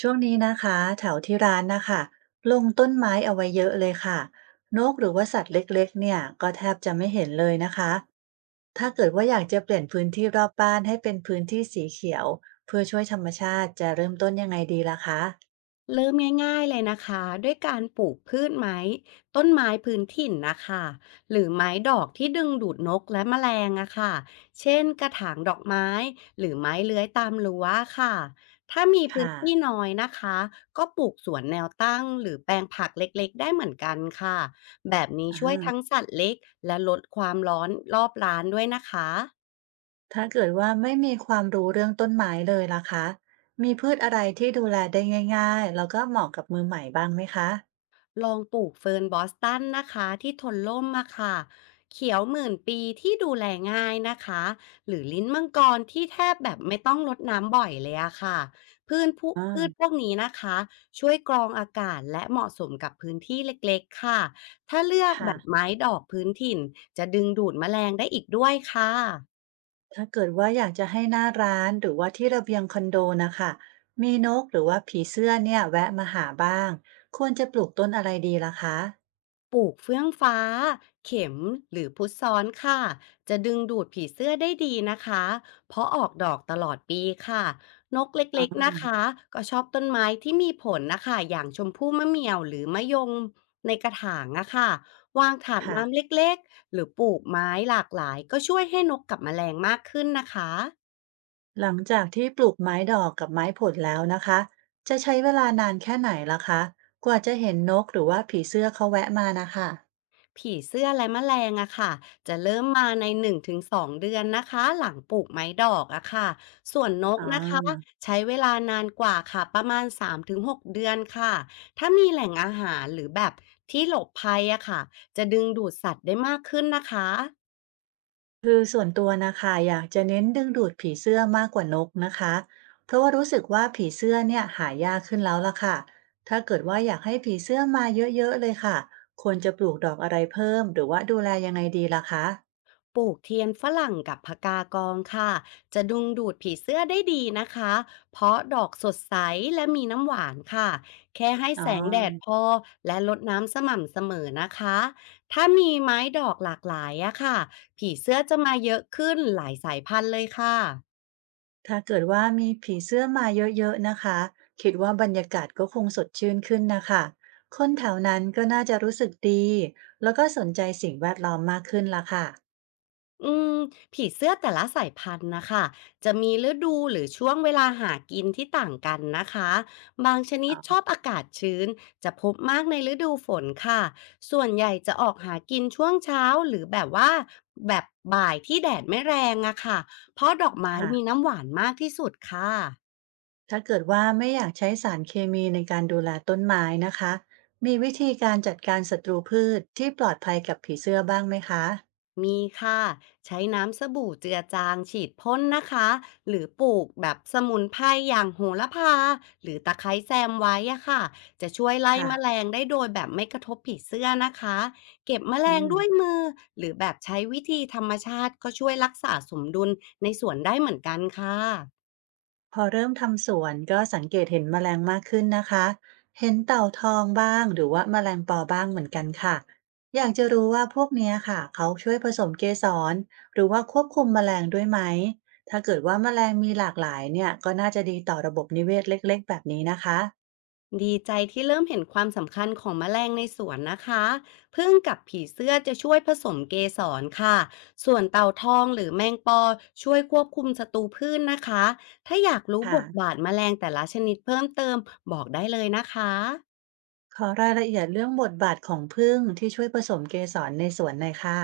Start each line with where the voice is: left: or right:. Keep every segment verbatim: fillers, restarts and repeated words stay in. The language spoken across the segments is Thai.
right: ช่วงนี้นะคะแถวที่ร้านนะคะลงต้นไม้เอาไว้เยอะเลยค่ะนกหรือว่าสัตว์เล็กๆเนี่ยก็แทบจะไม่เห็นเลยนะคะถ้าเกิดว่าอยากจะเปลี่ยนพื้นที่รอบบ้านให้เป็นพื้นที่สีเขียวเพื่อช่วยธรรมชาติจะเริ่มต้นยังไงดีล่ะคะ
left: เริ่มง่ายๆเลยนะคะด้วยการปลูกพืชไม้ต้นไม้พื้นถิ่นนะคะหรือไม้ดอกที่ดึงดูดนกและแมลงอะค่ะเช่นกระถางดอกไม้หรือไม้เลื้อยตามรั้วค่ะถ้ามีพื้น
right: ค่ะ
left: ที่น้อยนะคะก็ปลูกสวนแนวตั้งหรือแปลงผักเล็กๆได้เหมือนกันค่ะแบบนี้
right: อ่
left: ช่วยทั้ง
right: า
left: สัตว์เล็กและลดความร้อนรอบร้านด้วยนะคะ
right: ถ้าเกิดว่าไม่มีความรู้เรื่องต้นไม้เลยล่ะคะมีพืชอะไรที่ดูแลได้ง่ายๆแล้วก็เหมาะกับมือใหม่บ้างไหมคะ
left: ลองปลูกเฟิร์นบอสตันนะคะที่ทนล่มมาค่ะเขียวหมื่นปีที่ดูแลง่ายนะคะหรือลิ้นมังกรที่แทบแบบไม่ต้องรดน้ำบ่อยเลยอะค่ะพืชผู้
right: อ่า
left: พืชพวกนี้นะคะช่วยกรองอากาศและเหมาะสมกับพื้นที่เล็กๆค่ะถ้าเลือกแบ
right: ค่ะ
left: บไม้ดอกพื้นถิ่นจะดึงดูดแมลงได้อีกด้วยค่ะ
right: ถ้าเกิดว่าอยากจะให้หน้าร้านหรือว่าที่ระเบียงคอนโดนะคะมีนกหรือว่าผีเสื้อเนี่ยแวะมาหาบ้างควรจะปลูกต้นอะไรดีล่ะคะ
left: ปลูกเฟื่องฟ้าเข็มหรือพุทรซ้อนค่ะจะดึงดูดผีเสื้อได้ดีนะคะเพราะออกดอกตลอดปีค่ะนกเ
right: อ๋
left: ล็ก
right: อ
left: ๆนะคะก็ชอบต้นไม้ที่มีผลนะคะอย่างชมพู่มะเหมี่ยวหรือมะยมในกระถางอะค่ะวางถาด
right: ค่ะ
left: น้ำเล็กๆหรือปลูกไม้หลากหลายก็ช่วยให้นกกับแมลงมากขึ้นนะคะ
right: หลังจากที่ปลูกไม้ดอกกับไม้ผลแล้วนะคะจะใช้เวลานานแค่ไหนล่ะคะกว่าจะเห็นนกหรือว่าผีเสื้อเขาแวะมานะคะ
left: ผีเสื้อและแมลงอะค่ะจะเริ่มมาในหนึ่งถึงสองเดือนนะคะหลังปลูกไม้ดอกอะค่ะส่วนนก
right: อ๋
left: นะคะ
right: อ
left: ใช้เวลานานกว่าค่ะประมาณสามถึงหกเดือนค่ะถ้ามีแหล่งอาหารหรือแบบที่หลบภัยอะค่ะจะดึงดูดสัตว์ได้มากขึ้นนะคะ
right: คือส่วนตัวนะคะอยากจะเน้นดึงดูดผีเสื้อมากกว่านกนะคะเพราะว่ารู้สึกว่าผีเสื้อเนี่ยหายากขึ้นแล้วล่ะค่ะถ้าเกิดว่าอยากให้ผีเสื้อมาเยอะๆเลยค่ะควรจะปลูกดอกอะไรเพิ่มหรือว่าดูแลยังไงดีล่ะคะ
left: ปลูกเทียนฝรั่งกับพกากองค่ะจะดึงดูดผีเสื้อได้ดีนะคะเพราะดอกสดใสและมีน้ำหวานค่ะแค่ให้
right: อ๋อ
left: แสงแดดพอและรดน้ำสม่ำเสมอนะคะถ้ามีไม้ดอกหลากหลายอะค่ะผีเสื้อจะมาเยอะขึ้นหลายสายพันธุ์เลยค่ะ
right: ถ้าเกิดว่ามีผีเสื้อมาเยอะๆนะคะคิดว่าบรรยากาศก็คงสดชื่นขึ้นนะคะคนแถวนั้นก็น่าจะรู้สึกดีแล้วก็สนใจสิ่งแวดล้อมมากขึ้นล่ะค่ะ
left: อืมผีเสื้อแต่ละสายพันธุ์นะคะจะมีฤดูหรือช่วงเวลาหากินที่ต่างกันนะคะบางชนิด
right: อ๋
left: ชอ
right: อ
left: บอากาศชื้นจะพบมากในฤดูฝนค่ะส่วนใหญ่จะออกหากินช่วงเช้าหรือแบบว่าแบบบ่ายที่แดดไม่แรงอะค่ะเพราะดอกไม้
right: ค่ะ
left: มีน้ำหวานมากที่สุดค่ะ
right: ถ้าเกิดว่าไม่อยากใช้สารเคมีในการดูแลต้นไม้นะคะมีวิธีการจัดการศัตรูพืชที่ปลอดภัยกับผีเสื้อบ้างไหมคะ
left: มีค่ะใช้น้ำสบู่เจือจางฉีดพ่นนะคะหรือปลูกแบบสมุนไพรอย่างโหระพาหรือตะไคร้แซมไว้อะค่ะจะช่วยไล่
right: ค่ะ
left: แมลงได้โดยแบบไม่กระทบผีเสื้อนะคะเก็บแมล
right: อื
left: งด้วย
right: ม
left: มือหรือแบบใช้วิธีธรรมชาติก็ช่วยรักษาสมดุลในสวนได้เหมือนกันค่ะ
right: พอเริ่มทำสวนก็สังเกตเห็นแมลงมากขึ้นนะคะเห็นเต่าทองบ้างหรือว่าแมลงปอบ้างเหมือนกันค่ะอยากจะรู้ว่าพวกเนี้ยค่ะเขาช่วยผสมเกสรหรือว่าควบคุมแมลงด้วยไหมถ้าเกิดว่าแมลงมีหลากหลายเนี่ยก็น่าจะดีต่อระบบนิเวศเล็กๆแบบนี้นะคะ
left: ดีใจที่เริ่มเห็นความสำคัญของแมลงในสวนนะคะพึ่งกับผีเสื้อจะช่วยผสมเกสรค่ะ ส่วนเต่าทองหรือแมงปอช่วยควบคุมศัตรูพืชนนะคะ ถ้าอยากรู้บ
right: ค่ะ
left: ทบาทแมลงแต่ละชนิดเพิ่มเติมบอกได้เลยนะคะ
right: ขอรายละเอียดเรื่องบทบาทของผึ้งที่ช่วยผสมเกสรในสวนหน่อยค่ะ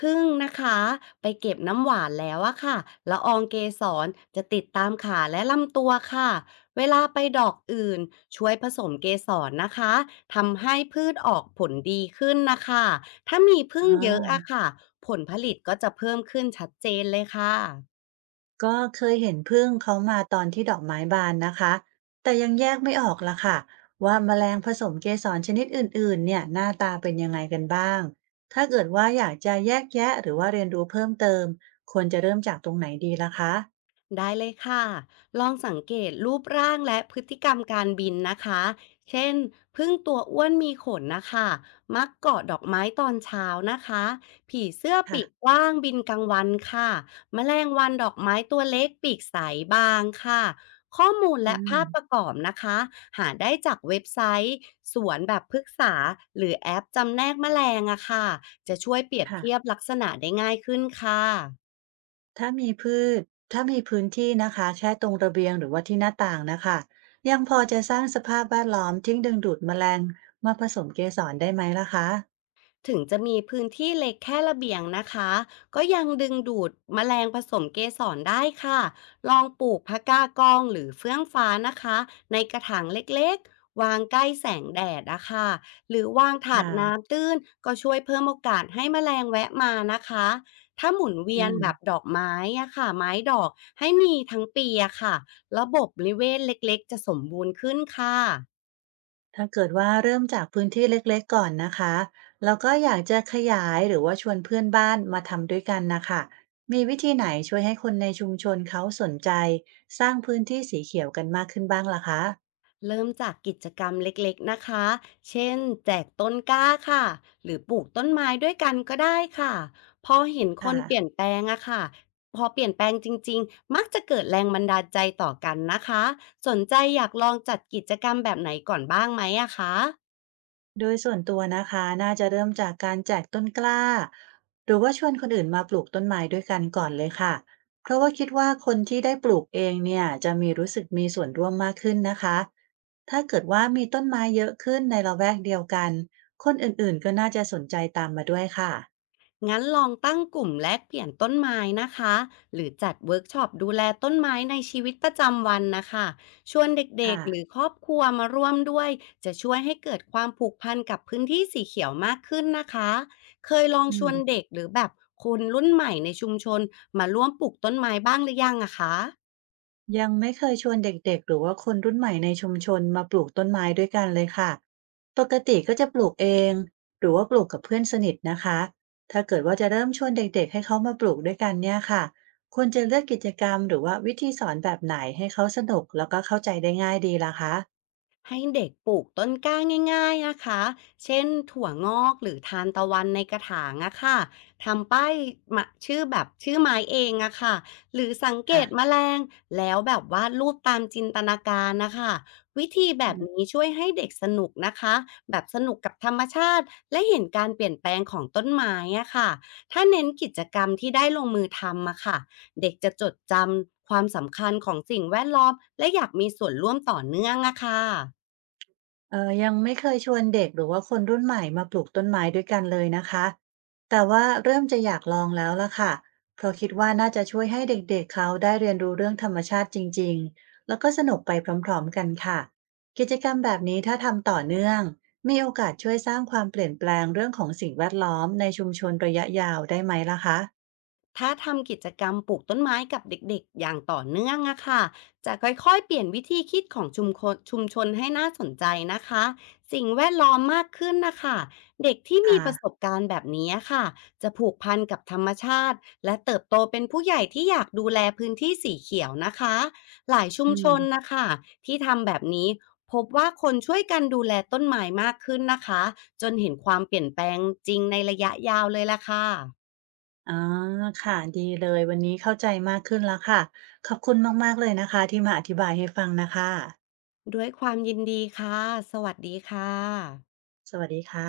left: พึ่งนะคะไปเก็บน้ำหวานแล้วอะค่ะละอองเกสรจะติดตามขาและลำตัวค่ะเวลาไปดอกอื่นช่วยผสมเกสรนะคะทำให้พืชออกผลดีขึ้นนะคะถ้ามีพึ่
right: อ๋
left: ง
right: อ
left: เยอะอะค่ะผลผลิตก็จะเพิ่มขึ้นชัดเจนเลยค่ะ
right: ก็เคยเห็นผึ้งเขามาตอนที่ดอกไม้บานนะคะ แต่ยังแยกไม่ออกละค่ะ ว่าแมลงผสมเกสรชนิดอื่นๆเนี่ยหน้าตาเป็นยังไงกันบ้าง ถ้าเกิดว่าอยากจะแยกแยะหรือว่าเรียนรู้เพิ่มเติมควรจะเริ่มจากตรงไหนดีล่ะคะ
left: ได้เลยค่ะ ลองสังเกตรูปร่างและพฤติกรรมการบินนะคะ เช่น พึ่งตัวอ้วนมีขนนะคะมักเกาะดอกไม้ตอนเช้านะคะผีเสื้อปีก
right: ค่ะ
left: กว้างบินกลางวันค่ะแมลงวันดอกไม้ตัวเล็กปีกใสบางค่ะข้อมูลและ
right: อืม
left: ภาพประกอบนะคะหาได้จากเว็บไซต์สวนแบบพฤกษาหรือแอปจำแนกแมลงอะค่ะจะช่วยเปรียบเทียบ
right: ค่ะ
left: ลักษณะได้ง่ายขึ้นค่ะ
right: ถ้ามีพืชถ้ามีพื้นที่นะคะแค่ตรงระเบียงหรือว่าที่หน้าต่างนะคะยังพอจะสร้างสภาพแวดล้อมที่ดึงดูดแมลงมาผสมเกสรได้ไหมล่ะคะ
left: ถึงจะมีพื้นที่เล็กแค่ระเบียงนะคะก็ยังดึงดูดแมลงผสมเกสรได้ค่ะลองปลูกพะก้ากองหรือเฟื่องฟ้านะคะในกระถางเล็กๆวางใกล้แสงแดดนะคะหรือวางถาด
right: ค่ะ
left: น้ำตื้นก็ช่วยเพิ่มโอกาสให้แมลงแวะมานะคะถ้าหมุนเวี
right: อื
left: ยน
right: ม
left: แบบดอกไม้อะค่ะไม้ดอกให้มีทั้งปีอะค่ะระบบนิเวศเล็กๆจะสมบูรณ์ขึ้นค่ะ
right: ถ้าเกิดว่าเริ่มจากพื้นที่เล็กๆก่อนนะคะแล้วก็อยากจะขยายหรือว่าชวนเพื่อนบ้านมาทำด้วยกันนะค่ะมีวิธีไหนช่วยให้คนในชุมชนเขาสนใจสร้างพื้นที่สีเขียวกันมากขึ้นบ้างล่ะคะ
left: เริ่มจากกิจกรรมเล็กๆ นะคะ เช่นแจกต้นกล้าค่ะ หรือปลูกต้นไม้ด้วยกันก็ได้ค่ะ พอเห็นคน
right: ค่ะ
left: เปลี่ยนแปลงอะค่ะพอเปลี่ยนแปลงจริงๆ มักจะเกิดแรงบันดาลใจต่อกันนะคะ สนใจอยากลองจัดกิจกรรมแบบไหนก่อนบ้างไหมอะคะ
right: โดยส่วนตัวนะคะน่าจะเริ่มจากการแจกต้นกล้าหรือว่าชวนคนอื่นมาปลูกต้นไม้ด้วยกันก่อนเลยค่ะเพราะว่าคิดว่าคนที่ได้ปลูกเองเนี่ยจะมีรู้สึกมีส่วนร่วมมากขึ้นนะคะถ้าเกิดว่ามีต้นไม้เยอะขึ้นในละแวกเดียวกันคนอื่นๆก็น่าจะสนใจตามมาด้วยค่ะ
left: งั้นลองตั้งกลุ่มแลกเปลี่ยนต้นไม้นะคะหรือจัดเวิร์กช็อปดูแลต้นไม้ในชีวิตประจำวันนะคะชวนเด็ก
right: ค่ะ
left: ๆหรือครอบครัวมาร่วมด้วยจะช่วยให้เกิดความผูกพันกับพื้นที่สีเขียวมากขึ้นนะคะเคยลอง
right: อื
left: ช
right: ม
left: วนเด็กหรือแบบคนรุ่นใหม่ในชุมชนมาร่วมปลูกต้นไม้บ้างหรือยังอะคะ
right: ยังไม่เคยชวนเด็กๆหรือว่าคนรุ่นใหม่ในชุมชนมาปลูกต้นไม้ด้วยกันเลยค่ะปกติก็จะปลูกเองหรือว่าปลูกกับเพื่อนสนิทนะคะ ถ้าเกิดว่าจะเริ่มชวนเด็กๆให้เขามาปลูกด้วยกันเนี่ยค่ะควรจะเลือกกิจกรรมหรือว่าวิธีสอนแบบไหนให้เขาสนุกแล้วก็เข้าใจได้ง่ายดีล่ะคะ
left: ให้เด็กปลูกต้นกล้าง่ายๆนะคะเช่นถั่วงอกหรือทานตะวันในกระถางอะค่ะทำป้ายมาชื่อแบบชื่อไม้เองอะค่ะหรือสังเก
right: ค่ะ
left: ตแมลงแล้วแบบวาดรูปตามจินตนาการนะคะวิธีแบบนี้ช่วยให้เด็กสนุกนะคะแบบสนุกกับธรรมชาติและเห็นการเปลี่ยนแปลงของต้นไม้อะค่ะถ้าเน้นกิจกรรมที่ได้ลงมือทำอะค่ะเด็กจะจดจำความสำคัญของสิ่งแวดล้อมและอยากมีส่วนร่วมต่อเนื่องอะค่ะ
right: เอ่อยังไม่เคยชวนเด็กหรือว่าคนรุ่นใหม่มาปลูกต้นไม้ด้วยกันเลยนะคะ แต่ว่าเริ่มจะอยากลองแล้วล่ะค่ะ เพราะคิดว่าน่าจะช่วยให้เด็กๆเขาได้เรียนรู้เรื่องธรรมชาติจริงๆ แล้วก็สนุกไปพร้อมๆกันค่ะ กิจกรรมแบบนี้ถ้าทำต่อเนื่องมีโอกาสช่วยสร้างความเปลี่ยนแปลงเรื่องของสิ่งแวดล้อมในชุมชนระยะยาวได้ไหมล่ะคะ
left: ถ้าทำกิจกรรมปลูกต้นไม้กับเด็กๆอย่างต่อเนื่องอะค่ะจะค่อยๆเปลี่ยนวิธีคิดของชุมชนชุมชนให้น่าสนใจนะคะสิ่งแวดล้อมมากขึ้นนะคะเด็กที่มีประสบ
right: ค่ะ
left: การณ์แบบนี้ค่ะจะผูกพันกับธรรมชาติและเติบโตเป็นผู้ใหญ่ที่อยากดูแลพื้นที่สีเขียวนะคะหลายชุม
right: อื
left: ชน
right: ม
left: นะคะที่ทำแบบนี้พบว่าคนช่วยกันดูแลต้นไม้มากขึ้นนะคะจนเห็นความเปลี่ยนแปลงจริงในระยะยาวเลยล่ะค่ะ
right: อ๋อค่ะดีเลยวันนี้เข้าใจมากขึ้นแล้วค่ะขอบคุณมากๆเลยนะคะที่มาอธิบายให้ฟังนะคะ
left: ด้วยความยินดีค่ะ สวัสดีค่ะ
right: สวัสดีค่ะ